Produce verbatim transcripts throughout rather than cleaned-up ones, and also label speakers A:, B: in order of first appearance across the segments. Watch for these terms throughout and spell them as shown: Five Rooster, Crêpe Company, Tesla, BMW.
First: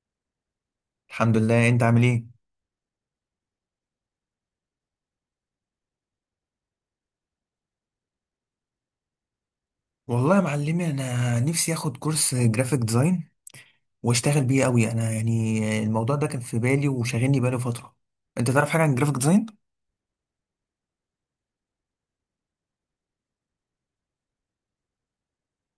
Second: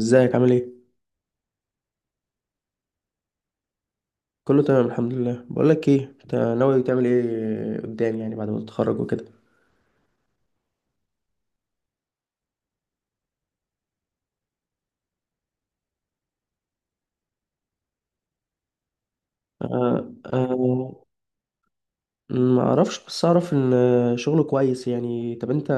A: ازيك عامل ايه؟
B: الحمد لله، انت عامل ايه؟
A: كله تمام الحمد لله. بقول لك ايه، انت ناوي تعمل ايه قدام يعني بعد ما تتخرج وكده؟
B: والله يا معلمي، انا نفسي اخد كورس جرافيك ديزاين واشتغل بيه قوي. انا يعني الموضوع ده كان في بالي وشاغلني بقاله فتره. انت تعرف حاجه عن جرافيك ديزاين؟
A: آه، آه. ما اعرفش، بس اعرف ان شغله كويس يعني. طب انت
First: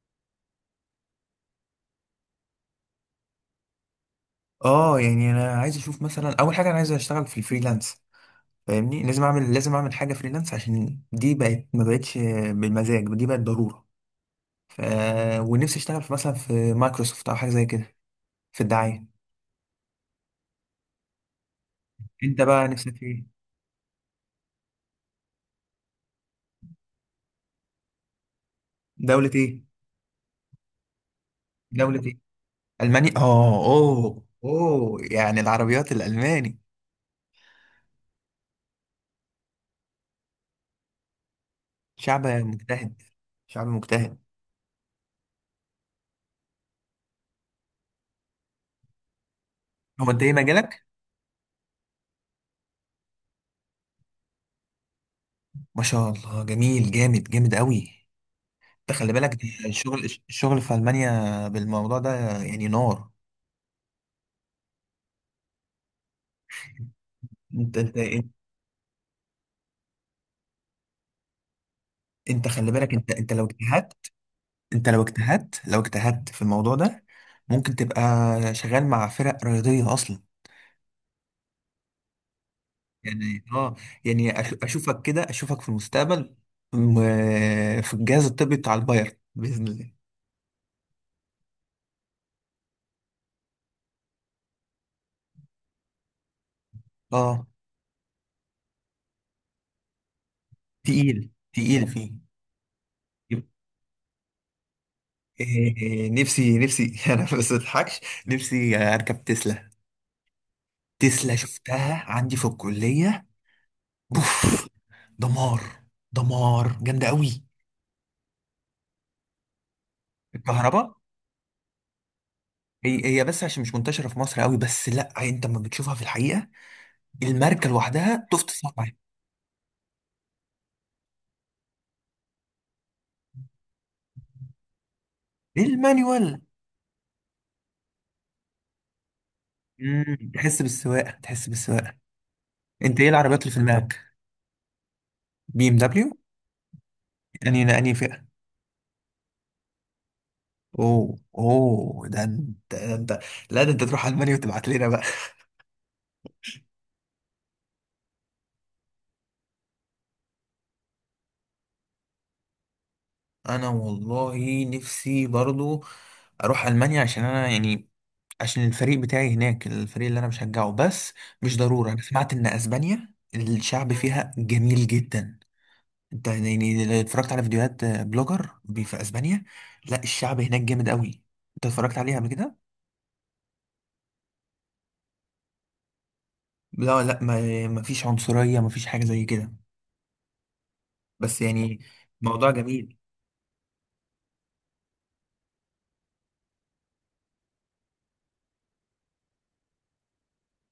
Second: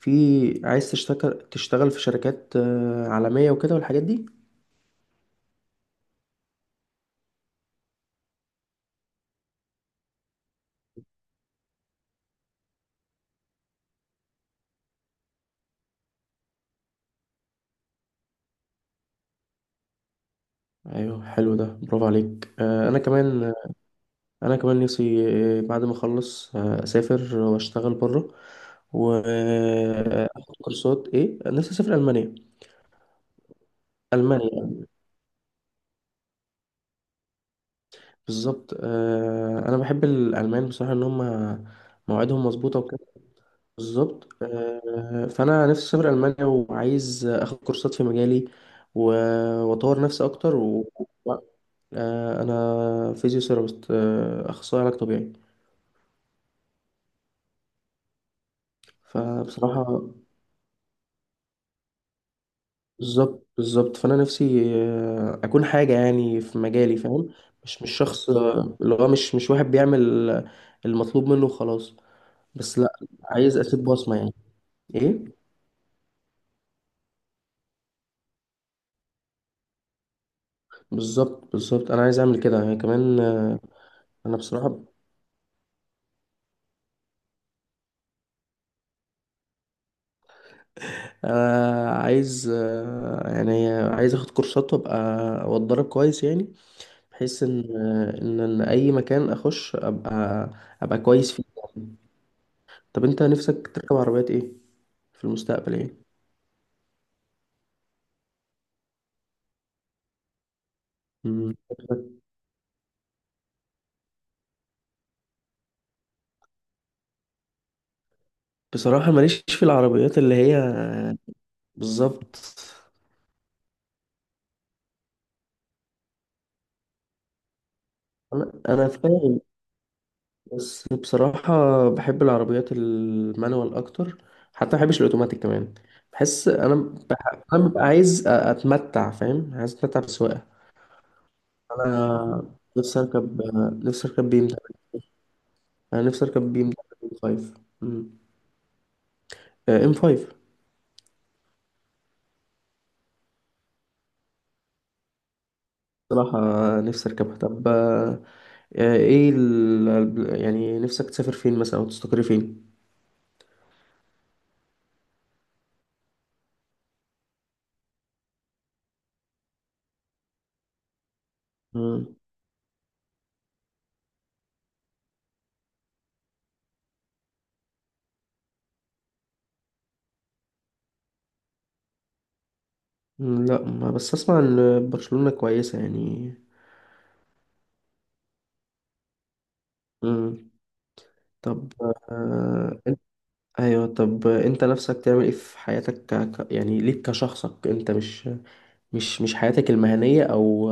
A: في عايز تشتغل تشتغل في شركات آه، عالمية وكده والحاجات دي؟
B: اه، يعني انا عايز اشوف مثلا. اول حاجه انا عايز اشتغل في الفريلانس، فاهمني. لازم اعمل لازم اعمل حاجه فريلانس عشان دي بقت، ما بقتش بالمزاج، دي بقت ضروره. ف ونفسي اشتغل في، مثلا، في مايكروسوفت او حاجه زي كده، في الدعايه.
A: ايوه، حلو ده، برافو
B: انت
A: عليك.
B: بقى
A: آه
B: نفسك
A: انا
B: في ايه؟
A: كمان. انا كمان نفسي آه، بعد ما اخلص آه، اسافر واشتغل بره.
B: دوله ايه؟
A: واخد كورسات. ايه، نفسي اسافر
B: دوله ايه؟
A: المانيا.
B: ألماني، آه أوه
A: المانيا.
B: أوه، يعني العربيات الألماني.
A: بالظبط. آه، انا بحب الالمان بصراحه ان هم
B: شعب
A: مواعيدهم مظبوطه
B: مجتهد،
A: وكده.
B: شعب مجتهد.
A: بالظبط. آه، فانا نفسي اسافر المانيا وعايز اخد كورسات في مجالي و- واطور
B: هو أنت
A: نفسي
B: إيه
A: اكتر
B: مجالك؟
A: و... و- آه، انا فيزيوثيرابيست، آه، اخصائي علاج طبيعي.
B: ما شاء الله، جميل جامد جامد قوي. أنت خلي بالك، ده
A: فبصراحه،
B: الشغل الشغل في ألمانيا بالموضوع ده، يعني نار.
A: بالظبط بالظبط، فانا نفسي آه، اكون حاجه يعني في مجالي، فاهم؟
B: أنت
A: مش مش
B: أنت
A: شخص آه، اللي هو مش مش واحد بيعمل المطلوب منه وخلاص.
B: أنت خلي
A: بس، لا،
B: بالك، أنت أنت لو
A: عايز اسيب
B: اجتهدت،
A: بصمه يعني.
B: أنت لو
A: ايه.
B: اجتهدت لو اجتهدت في الموضوع ده ممكن تبقى شغال مع فرق رياضية أصلا.
A: بالظبط بالظبط، انا عايز اعمل كده يعني كمان.
B: يعني
A: آه،
B: اه، يعني
A: انا
B: أش-
A: بصراحه
B: اشوفك كده، اشوفك في المستقبل، م- في الجهاز الطبي بتاع البايرن باذن الله.
A: آه، عايز، آه، يعني عايز اخد كورسات وابقى واتدرب كويس يعني، بحيث
B: اه.
A: ان آه، ان إن اي مكان اخش ابقى، ابقى
B: تقيل
A: كويس فيه
B: تقيل
A: يعني.
B: فيه.
A: طب انت
B: يب-
A: نفسك تركب عربيات ايه في المستقبل،
B: إيه
A: ايه؟
B: إيه، نفسي نفسي انا بس ما اضحكش. نفسي اركب تسلا، تسلا
A: مم.
B: شفتها عندي في الكليه. بوف! دمار! دمار جامده قوي.
A: بصراحه ماليش في العربيات اللي هي،
B: الكهرباء.
A: بالظبط.
B: هي هي، بس عشان مش منتشره في مصر قوي. بس لا، انت لما بتشوفها في الحقيقه الماركه لوحدها تفت
A: انا
B: صنع.
A: انا فاهم. بس بصراحة، بحب العربيات المانوال أكتر. حتى ما بحبش الأوتوماتيك كمان.
B: المانيوال.
A: بحس أنا. بح... أنا ببقى عايز أ- أتمتع، فاهم، عايز أتمتع
B: مم.
A: بالسواقة.
B: تحس بالسواقه، تحس بالسواقه.
A: أنا. نفسي
B: انت ايه العربيات
A: أركب
B: اللي في دماغك؟
A: نفسي أركب بي إم دبليو.
B: بي ام
A: أنا
B: دبليو.
A: نفسي أركب بي إم دبليو خمسة
B: يعني انهي فئه؟
A: إم خمسة.
B: اوه اوه، ده انت، ده انت. لا، ده انت تروح المانيا وتبعت لنا بقى.
A: بصراحة، نفسي أركبها. طب آه، إيه ال... يعني نفسك تسافر فين مثلا أو تستقر فين؟
B: انا والله نفسي برضو اروح المانيا، عشان انا يعني، عشان الفريق بتاعي هناك، الفريق اللي انا بشجعه. بس مش ضرورة. انا
A: مم.
B: سمعت ان اسبانيا الشعب فيها جميل جدا. انت يعني لو اتفرجت على فيديوهات بلوجر بي- في اسبانيا، لا الشعب هناك جامد قوي. انت اتفرجت عليها قبل كده؟
A: مم، لا، ما بس أسمع إن برشلونة كويسة يعني.
B: لا لا، ما ما فيش عنصرية، ما فيش حاجة زي كده.
A: مم.
B: بس
A: طب،
B: يعني، موضوع
A: آه،
B: جميل.
A: ايوه. طب انت نفسك تعمل ايه في حياتك، ك... ك- يعني ليك كشخصك انت، مش، مش مش حياتك المهنية، او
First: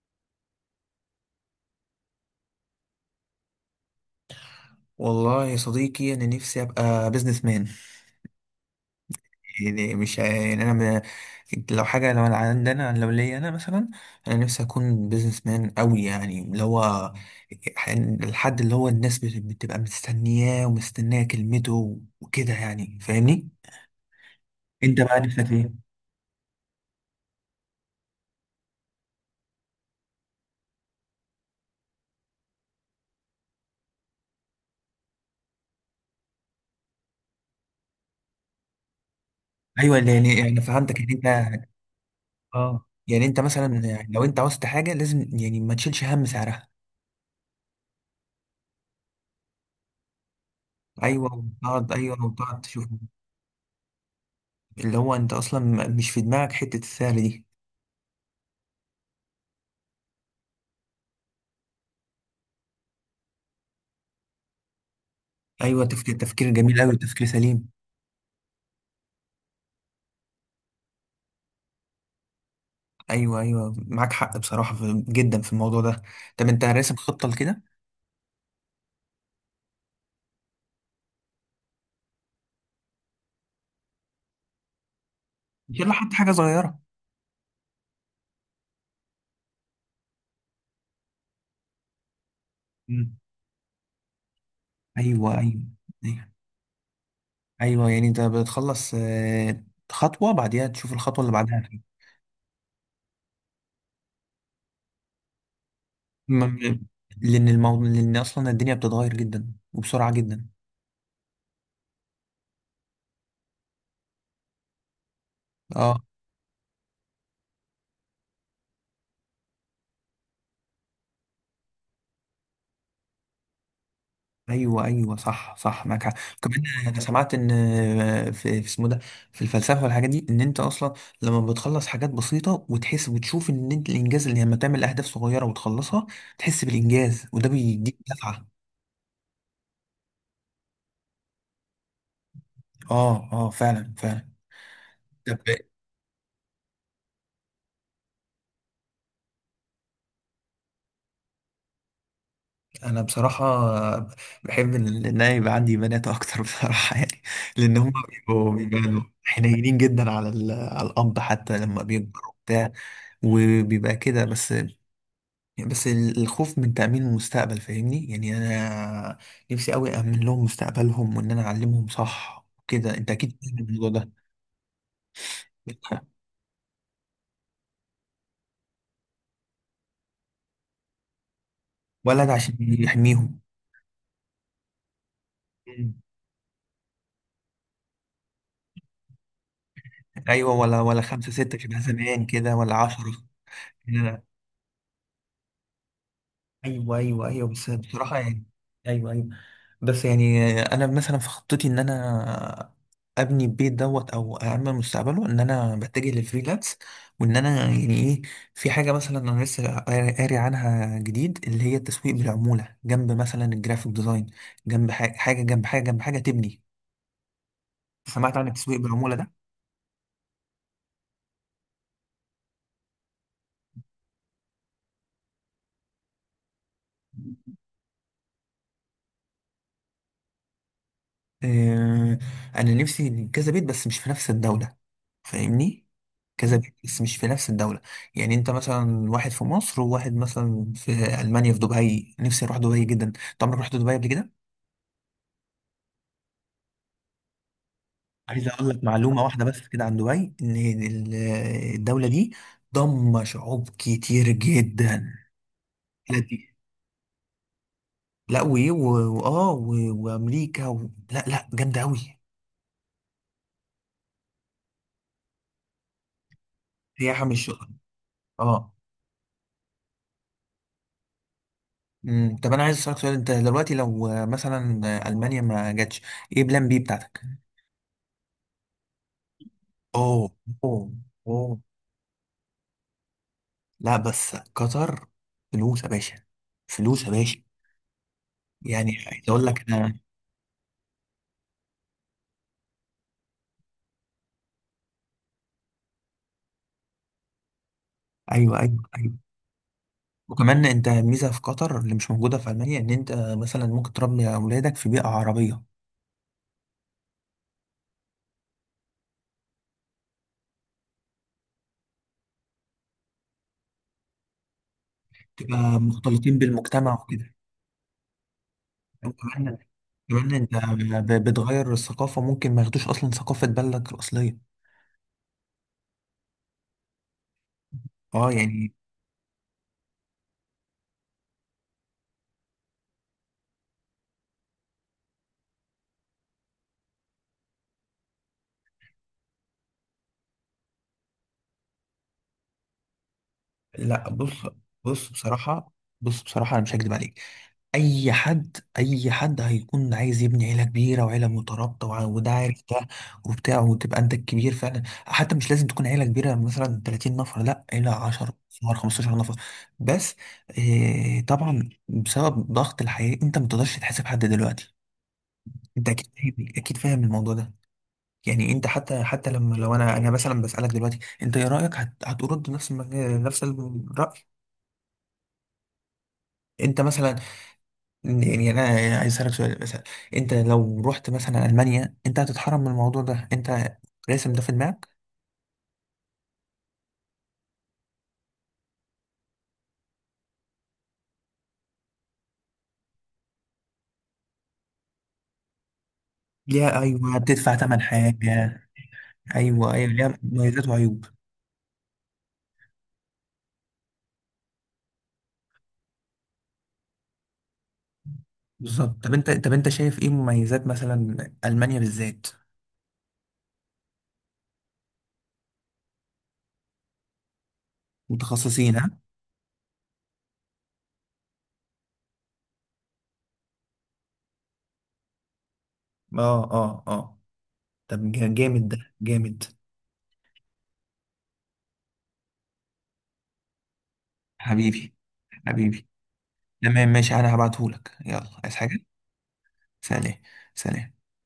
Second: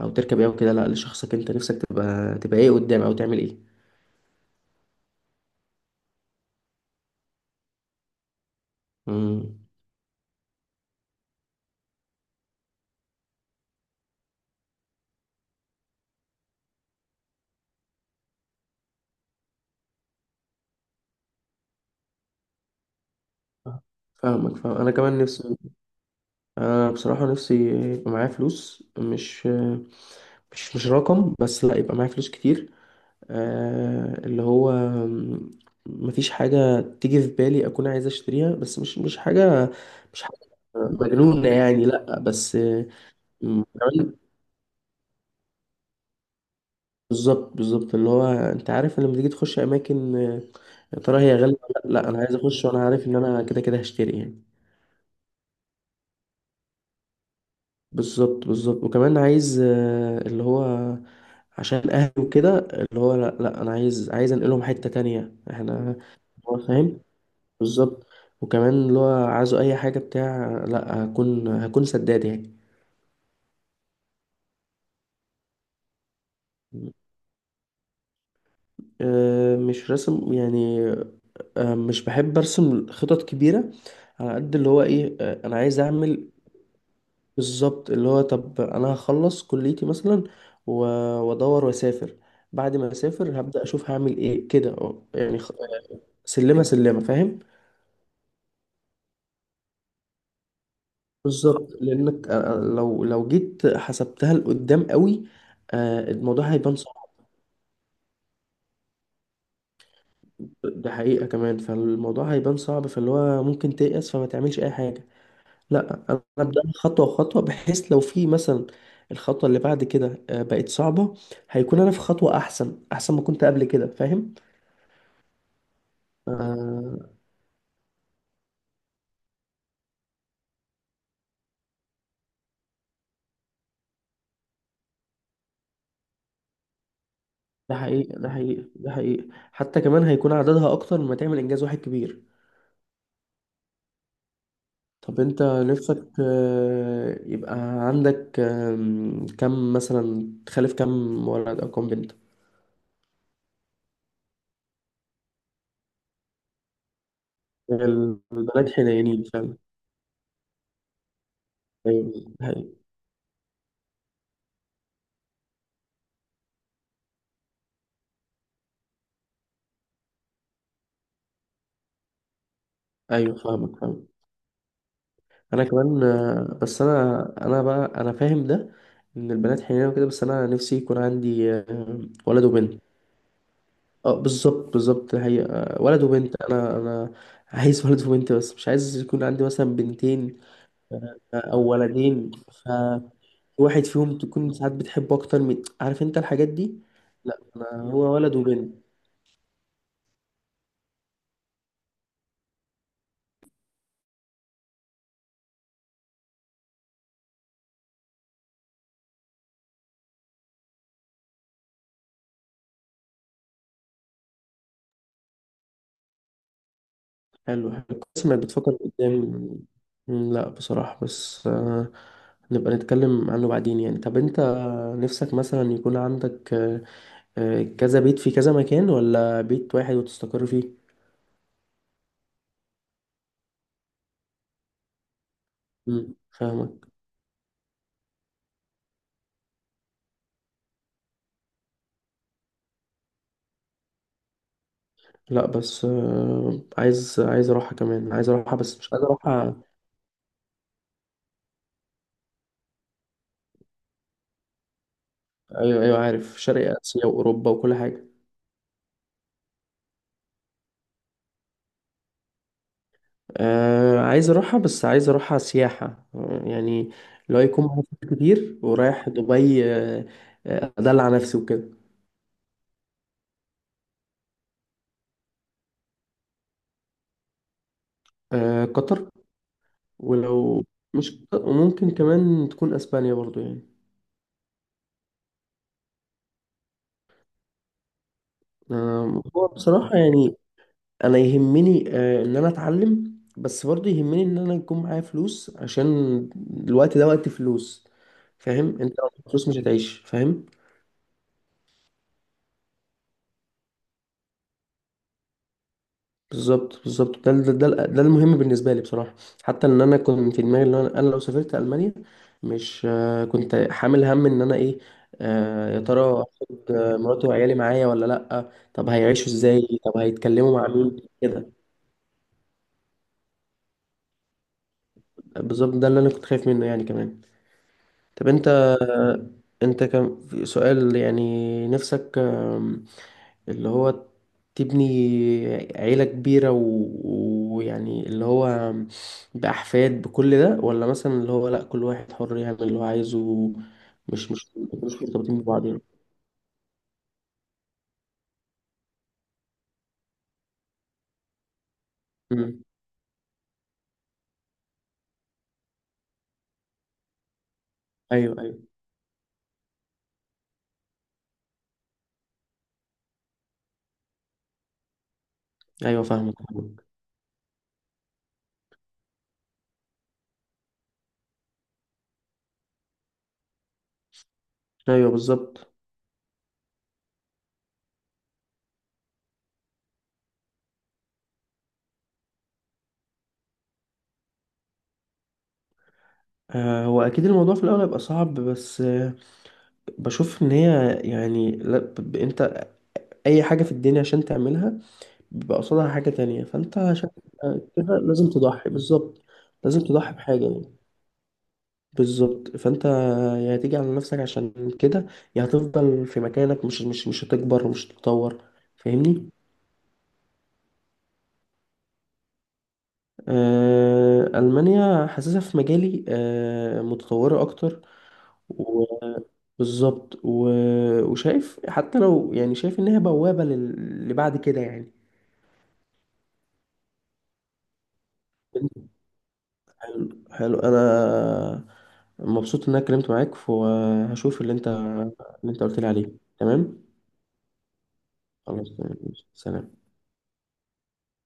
A: او تركب ايه او كده، لا لشخصك انت نفسك تبقى تبقى ايه قدام او تعمل ايه؟
B: والله يا صديقي، انا نفسي ابقى بيزنس مان.
A: امم.
B: يعني مش، يعني انا م... لو حاجة، لو انا عندنا، لو ليا انا مثلا، انا نفسي اكون بيزنس مان قوي، يعني اللي هو الحد اللي هو الناس بت- بتبقى مستنياه ومستنية كلمته وكده، يعني فاهمني.
A: فاهمك، فاهم. انا
B: انت
A: كمان
B: بقى نفسك
A: نفسي،
B: ايه؟
A: انا بصراحة نفسي يبقى معايا فلوس، مش، مش مش رقم بس، لا، يبقى معايا فلوس كتير. آه، اللي هو، م- مفيش حاجة تيجي في بالي أكون عايز أشتريها، بس مش مش حاجة،
B: ايوه، اللي
A: مش حاجة
B: يعني انا فهمتك ان
A: مجنونة
B: انت.
A: يعني. لأ، بس
B: اه
A: آه،
B: يعني انت
A: م-
B: مثلا
A: كمان،
B: لو انت عاوزت حاجة لازم يعني ما تشيلش هم سعرها.
A: بالظبط بالظبط، اللي هو أنت عارف، لما تيجي تخش أماكن، آه، يا ترى
B: ايوه،
A: هي غالية ولا لأ؟
B: وتقعد
A: لأ، أنا
B: ايوه
A: عايز
B: وتقعد
A: أخش وأنا
B: تشوف،
A: عارف إن أنا كده كده هشتري يعني.
B: اللي هو انت اصلا م- مش في دماغك حته السهل دي.
A: بالظبط بالظبط، وكمان عايز، آه، اللي هو عشان أهلي وكده، اللي هو لأ لأ، أنا عايز عايز أنقلهم حتة تانية،
B: ايوه،
A: إحنا.
B: تفكير تفكير
A: هو
B: جميل قوي،
A: فاهم.
B: تفكير سليم.
A: بالظبط. وكمان اللي هو عايزه اي حاجه بتاع، لا، هكون هكون سداد يعني.
B: ايوه ايوه، معاك حق بصراحه، في جدا في الموضوع ده. طب انت راسم خطه لكده؟
A: أه، مش رسم يعني. أه، مش بحب ارسم خطط كبيره، على قد اللي هو ايه، أه انا
B: ان
A: عايز
B: شاء الله حتى
A: اعمل.
B: حاجه صغيره.
A: بالظبط، اللي هو طب انا هخلص كليتي مثلا و- وادور واسافر. بعد ما
B: مم.
A: اسافر هبدا اشوف هعمل ايه كده، أه،
B: ايوه
A: يعني خ-
B: ايوه ايوه.
A: سلمه سلمه، فاهم.
B: أيوة، يعني انت بتخلص، آه، خطوه بعديها تشوف الخطوه اللي بعدها.
A: بالظبط، لانك أه، لو لو جيت حسبتها لقدام قوي، أه
B: م-
A: الموضوع هيبان
B: م-
A: صعب.
B: لان الموضوع، لان اصلا الدنيا بتتغير جدا وبسرعه جدا.
A: ده حقيقة كمان، فالموضوع هيبان صعب، فاللي هو ممكن تيأس فما تعملش أي حاجة. لا،
B: اه،
A: أنا أبدأ خطوة خطوة، بحيث لو في مثلا الخطوة اللي بعد كده آه، بقت صعبة، هيكون أنا في خطوة أحسن أحسن ما كنت قبل كده، فاهم؟
B: ايوه ايوه، صح صح، معاك حق. كمان
A: آه.
B: انا سمعت ان في في اسمه ده في الفلسفه والحاجات دي، ان انت اصلا لما بتخلص حاجات بسيطه وتحس وتشوف ان انت الانجاز، اللي لما تعمل اهداف صغيره وتخلصها تحس بالانجاز، وده
A: ده
B: بيديك
A: حقيقة ده
B: دفعه.
A: حقيقة ده حقيقة، حتى كمان هيكون عددها أكتر لما تعمل إنجاز واحد كبير.
B: اه اه، فعلا فعلا.
A: طب
B: طب
A: أنت نفسك آه، يبقى عندك، آم، كم مثلا؟ تخلف كم ولد أو كم بنت؟
B: انا بصراحه بحب ان إن انا يبقى عندي بنات اكتر بصراحه يعني. لان هم بيبقوا
A: البنات
B: بيبقوا
A: حنينين فعلا.
B: حنينين جدا على ال- على الاب، حتى لما
A: أيوة.
B: بيكبر
A: ده
B: وبتاع،
A: حقيقة.
B: وبيبقى كده. بس يعني، بس ال- الخوف من تأمين المستقبل، فاهمني، يعني أنا نفسي أوي أأمن لهم مستقبلهم، وإن أنا أعلمهم صح وكده. أنت
A: ايوه،
B: أكيد فاهم
A: فاهمك
B: الموضوع
A: فاهمك.
B: ده.
A: انا كمان آه، بس انا انا بقى انا فاهم ده، ان البنات حنينه وكده. بس انا نفسي يكون عندي آه،
B: ولد
A: ولد
B: عشان
A: وبنت.
B: يحميهم.
A: اه بالظبط بالظبط، هي آه،
B: مم.
A: ولد وبنت، انا انا عايز ولد وبنت، بس مش عايز يكون عندي مثلا بنتين
B: أيوة، ولا ولا خمسة
A: آه،
B: ستة
A: او
B: كده، زمان
A: ولدين
B: كده،
A: ف
B: ولا عشرة.
A: واحد فيهم تكون ساعات بتحبه اكتر من، عارف انت الحاجات دي.
B: ايوه ايوه
A: لا،
B: ايوه، بس
A: انا هو
B: بصراحه
A: ولد
B: يعني.
A: وبنت.
B: ايوه ايوه، بس يعني انا مثلا في خطتي ان انا ابني البيت دوت، او اعمل مستقبله، ان انا بتجه للفريلانس، وان انا يعني ايه، في حاجه مثلا انا لسه قاري قاري عنها جديد، اللي هي التسويق بالعموله، جنب مثلا الجرافيك ديزاين، جنب حاجه حاجه، جنب حاجه جنب حاجه تبني.
A: حلو حلو، كويس
B: سمعت
A: انك
B: عن
A: بتفكر
B: التسويق بالعموله ده؟
A: قدام. لا بصراحة، بس آه، نبقى نتكلم عنه بعدين يعني. طب انت نفسك مثلا يكون عندك آه، آه، كذا بيت في كذا مكان، ولا بيت واحد وتستقر فيه؟
B: آه، انا نفسي كذا بيت، بس مش في نفس الدولة، فاهمني.
A: مم،
B: كذا مم. بيت،
A: فاهمك.
B: بس مش في نفس الدولة. يعني انت مثلا واحد في مصر، وواحد مثلا في المانيا، في دبي. نفسي اروح دبي جدا. انت عمرك رحت دبي قبل كده؟
A: لا، بس آه، عايز عايز اروحها كمان، عايز
B: عايز
A: اروحها
B: اقول
A: بس
B: لك
A: مش عايز
B: معلومة واحدة
A: اروحها.
B: بس كده عن دبي، ان ال- الدولة دي ضم شعوب كتير جدا.
A: ايوه ايوه،
B: لا
A: عارف،
B: دي،
A: شرق اسيا واوروبا وكل حاجه.
B: لا وإيه، و- واه و- وامريكا و... لا لا، جامدة قوي.
A: آه، عايز اروحها، بس عايز اروحها سياحه آه، يعني،
B: سياحة
A: لو
B: مش
A: يكون
B: شغل.
A: معايا فلوس كتير
B: اه.
A: ورايح دبي آه، آه، ادلع نفسي وكده.
B: مم. طب انا عايز اسالك سؤال. انت دلوقتي لو آه، مثلا، آه، المانيا ما جاتش، ايه بلان بي بتاعتك؟
A: آه، قطر.
B: اوه،
A: ولو
B: اوه،
A: مش قطر،
B: اوه،
A: وممكن كمان تكون اسبانيا برضو يعني.
B: لا بس قطر. فلوس يا باشا، فلوس يا باشا. يعني
A: آه،
B: عايز اقول
A: هو
B: لك
A: بصراحة
B: انا.
A: يعني، انا يهمني آه، ان انا اتعلم، بس برضه يهمني ان انا يكون معايا فلوس عشان الوقت ده وقت فلوس.
B: ايوه
A: فاهم؟
B: ايوه
A: انت لو
B: ايوه،
A: معاك فلوس مش هتعيش. فاهم؟
B: وكمان انت ميزه في قطر اللي مش موجوده في المانيا، ان انت مثلا ممكن تربي اولادك في بيئه عربيه،
A: بالظبط بالظبط، ده ده, ده ده المهم بالنسبه لي بصراحه. حتى ان انا كنت في دماغي ان انا أنا لو سافرت المانيا، مش آه، كنت حامل هم ان انا ايه، آه،
B: تبقى
A: يا ترى
B: مختلطين
A: هاخد
B: بالمجتمع
A: آه، مراتي
B: وكده.
A: وعيالي معايا ولا لا؟ طب هيعيشوا
B: وكمان
A: ازاي؟ طب
B: كمان انت
A: هيتكلموا مع مين
B: ب-
A: كده؟
B: بتغير الثقافه ممكن ما ياخدوش اصلا ثقافه بلدك الاصليه.
A: بالظبط، ده اللي انا كنت خايف منه يعني كمان. طب
B: اه
A: انت،
B: يعني.
A: انت كان في سؤال يعني، نفسك آم، اللي هو تبني عيلة كبيرة و- ويعني اللي هو بأحفاد بكل ده، ولا مثلا اللي هو لأ كل واحد حر يعمل اللي هو عايزه،
B: لا
A: مش
B: بص،
A: مش مش
B: بص
A: مرتبطين ببعض
B: بصراحة
A: يعني.
B: بص بصراحة أنا مش هكدب عليك. أي حد أي حد هيكون عايز يبني عيلة كبيرة وعيلة مترابطة وع- وده
A: مم.
B: عارف ده وبتاع، وتبقى أنت الكبير فعلا. حتى مش لازم تكون عيلة كبيرة مثلا ثلاثين نفر، لا عيلة عشر
A: أيوه أيوه
B: نفر، خمسة عشر نفر بس. آه طبعا بسبب ضغط الحياة أنت ما تقدرش تحاسب حد دلوقتي. أنت
A: أيوه.
B: أكيد
A: فاهمك
B: فاهم، أكيد
A: فاهمك.
B: فاهم الموضوع ده. يعني انت، حتى حتى لما لو انا انا مثلا بسألك دلوقتي انت ايه رأيك، هت... هترد نفس المج... نفس الرأي؟
A: أيوه بالظبط.
B: انت مثلا، يعني انا عايز اسالك سؤال مثلا، انت لو رحت مثلا المانيا، انت هتتحرم من الموضوع ده؟ انت راسم ده في دماغك؟
A: آه، هو أكيد الموضوع في الأول هيبقى صعب، بس آه، بشوف إن هي يعني لا، ب- ب- أنت أي حاجة في الدنيا عشان تعملها بيبقى قصادها حاجة تانية. فأنت
B: ليها،
A: عشان
B: ايوه بتدفع ثمن
A: كده لازم
B: حاجه.
A: تضحي، بالظبط،
B: ايوه
A: لازم
B: ايوه،
A: تضحي
B: ليها
A: بحاجة
B: مميزات
A: يعني.
B: وعيوب.
A: بالظبط، فأنت يا هتيجي على نفسك عشان كده، يا هتفضل في مكانك، مش مش مش هتكبر ومش هتتطور.
B: بالظبط. طب انت
A: فاهمني؟
B: طب انت شايف ايه مميزات مثلا، المانيا بالذات؟
A: آه، ألمانيا حاسسها في مجالي آه متطورة أكتر.
B: متخصصين،
A: و
B: ها؟
A: بالظبط، و... وشايف حتى لو يعني، شايف إن هي بوابة لل... لبعد كده يعني.
B: اه اه اه. طب جا- جامد، ده جامد.
A: حلو، انا مبسوط ان انا اتكلمت معاك، وهشوف اللي انت
B: حبيبي،
A: اللي انت قلت
B: حبيبي،
A: لي عليه. تمام.
B: تمام ماشي. انا هبعتهولك، يلا، عايز
A: خلاص،
B: حاجه.
A: تمام. سلام.
B: سلام، سلام،